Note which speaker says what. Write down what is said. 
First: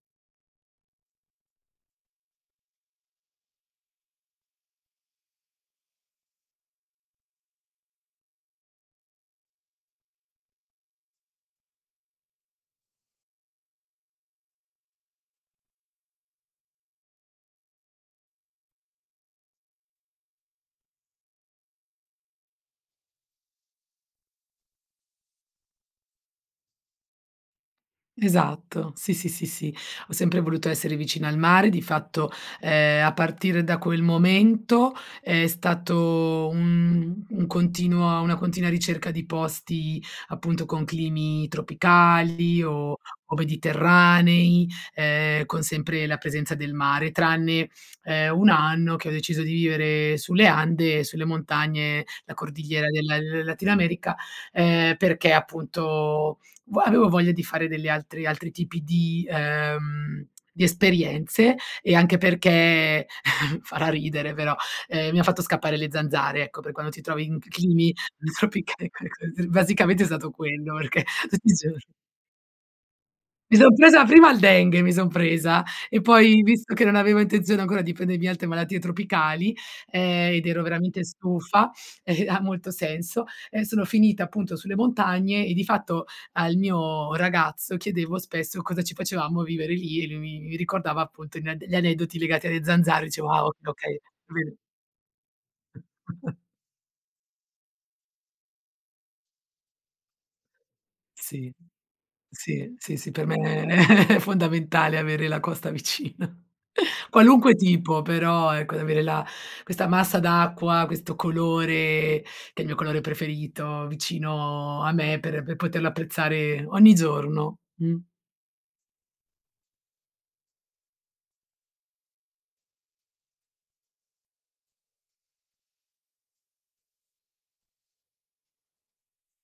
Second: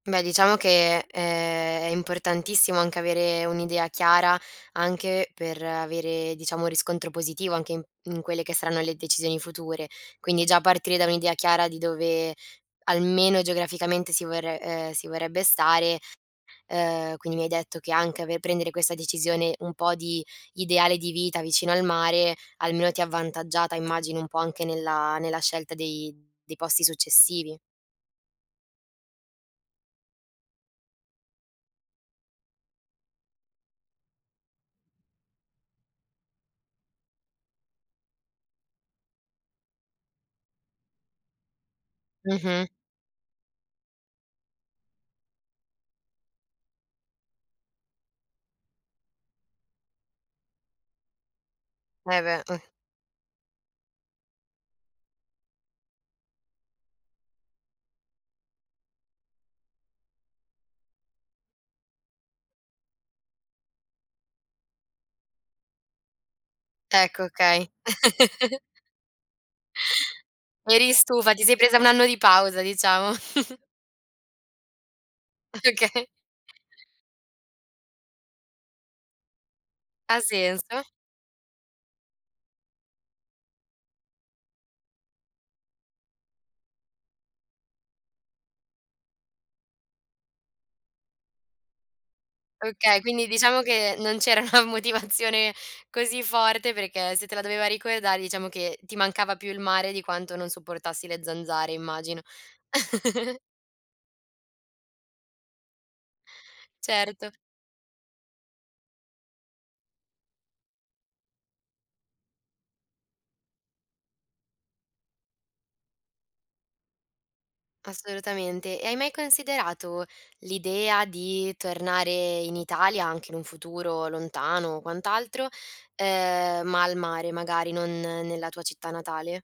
Speaker 1: Beh, diciamo che è è importantissimo anche avere un'idea chiara, anche per avere diciamo riscontro positivo anche in in quelle che saranno le decisioni future. Quindi già partire da un'idea chiara di dove almeno geograficamente si vorre ehm, si vorrebbe stare ehm, quindi mi hai detto che anche ave prendere questa decisione un po' di ideale di vita, vicino al mare, almeno ti ha avvantaggiata immagino un po' anche nella nella scelta dei dei posti successivi.
Speaker 2: Esatto, sì, sì, sì, sì, ho sempre voluto essere vicina al mare. Di fatto, ehm, a partire da quel momento è stato un un continuo una continua ricerca di posti appunto con climi tropicali
Speaker 1: Mh-mh.
Speaker 2: o o mediterranei, ehm, con sempre la presenza del mare, tranne, ehm, 1 anno che ho deciso di vivere sulle Ande e sulle montagne,
Speaker 1: Eh,
Speaker 2: la
Speaker 1: beh. [unintelligible]
Speaker 2: Cordigliera della Latin America, ehm, perché appunto vua avevo voglia di fare degli altri altri tipi di, ehm, di esperienze e anche perché farà ridere però, ehm, mi ha fatto scappare le zanzare, ecco, per quando ti
Speaker 1: Ecco,
Speaker 2: trovi in
Speaker 1: okay.
Speaker 2: climi tropicali [unintelligible] basicamente è stato quello
Speaker 1: Eri
Speaker 2: perché
Speaker 1: stufa, ti
Speaker 2: tutti i
Speaker 1: sei presa
Speaker 2: giorni
Speaker 1: 1 anno di pausa diciamo.
Speaker 2: Mi son presa prima il dengue, mi son presa e
Speaker 1: Okay.
Speaker 2: poi, visto che non avevo intenzione ancora di prendermi altre malattie tropicali,
Speaker 1: Ha
Speaker 2: ehm, ed ero
Speaker 1: senso.
Speaker 2: veramente stufa e ha molto senso, ehm, sono finita appunto sulle montagne e di fatto al mio ragazzo chiedevo spesso cosa ci facevamo a vivere lì e lui mi mi ricordava appunto gli ad gli aneddoti legati alle
Speaker 1: Okay,
Speaker 2: zanzare.
Speaker 1: quindi
Speaker 2: Diceva: "Ah okay,
Speaker 1: diciamo che
Speaker 2: okay,
Speaker 1: non c'era
Speaker 2: bene"
Speaker 1: una motivazione così forte, perché se te la doveva ricordare diciamo che ti mancava più il mare di quanto non sopportassi le
Speaker 2: Sì,
Speaker 1: zanzare immagino.
Speaker 2: sì, sì, sì per me è fondamentale avere la costa vicina.
Speaker 1: Certo.
Speaker 2: Qualunque tipo, però ecco, di avere la questa massa d'acqua, questo colore, che è il mio colore preferito, vicino a me per per poterlo apprezzare ogni giorno. Mh.
Speaker 1: Assolutamente. E hai mai considerato l'idea di tornare in Italia, anche in un futuro lontano o quant'altro, ehm, ma al mare magari, non nella tua città natale?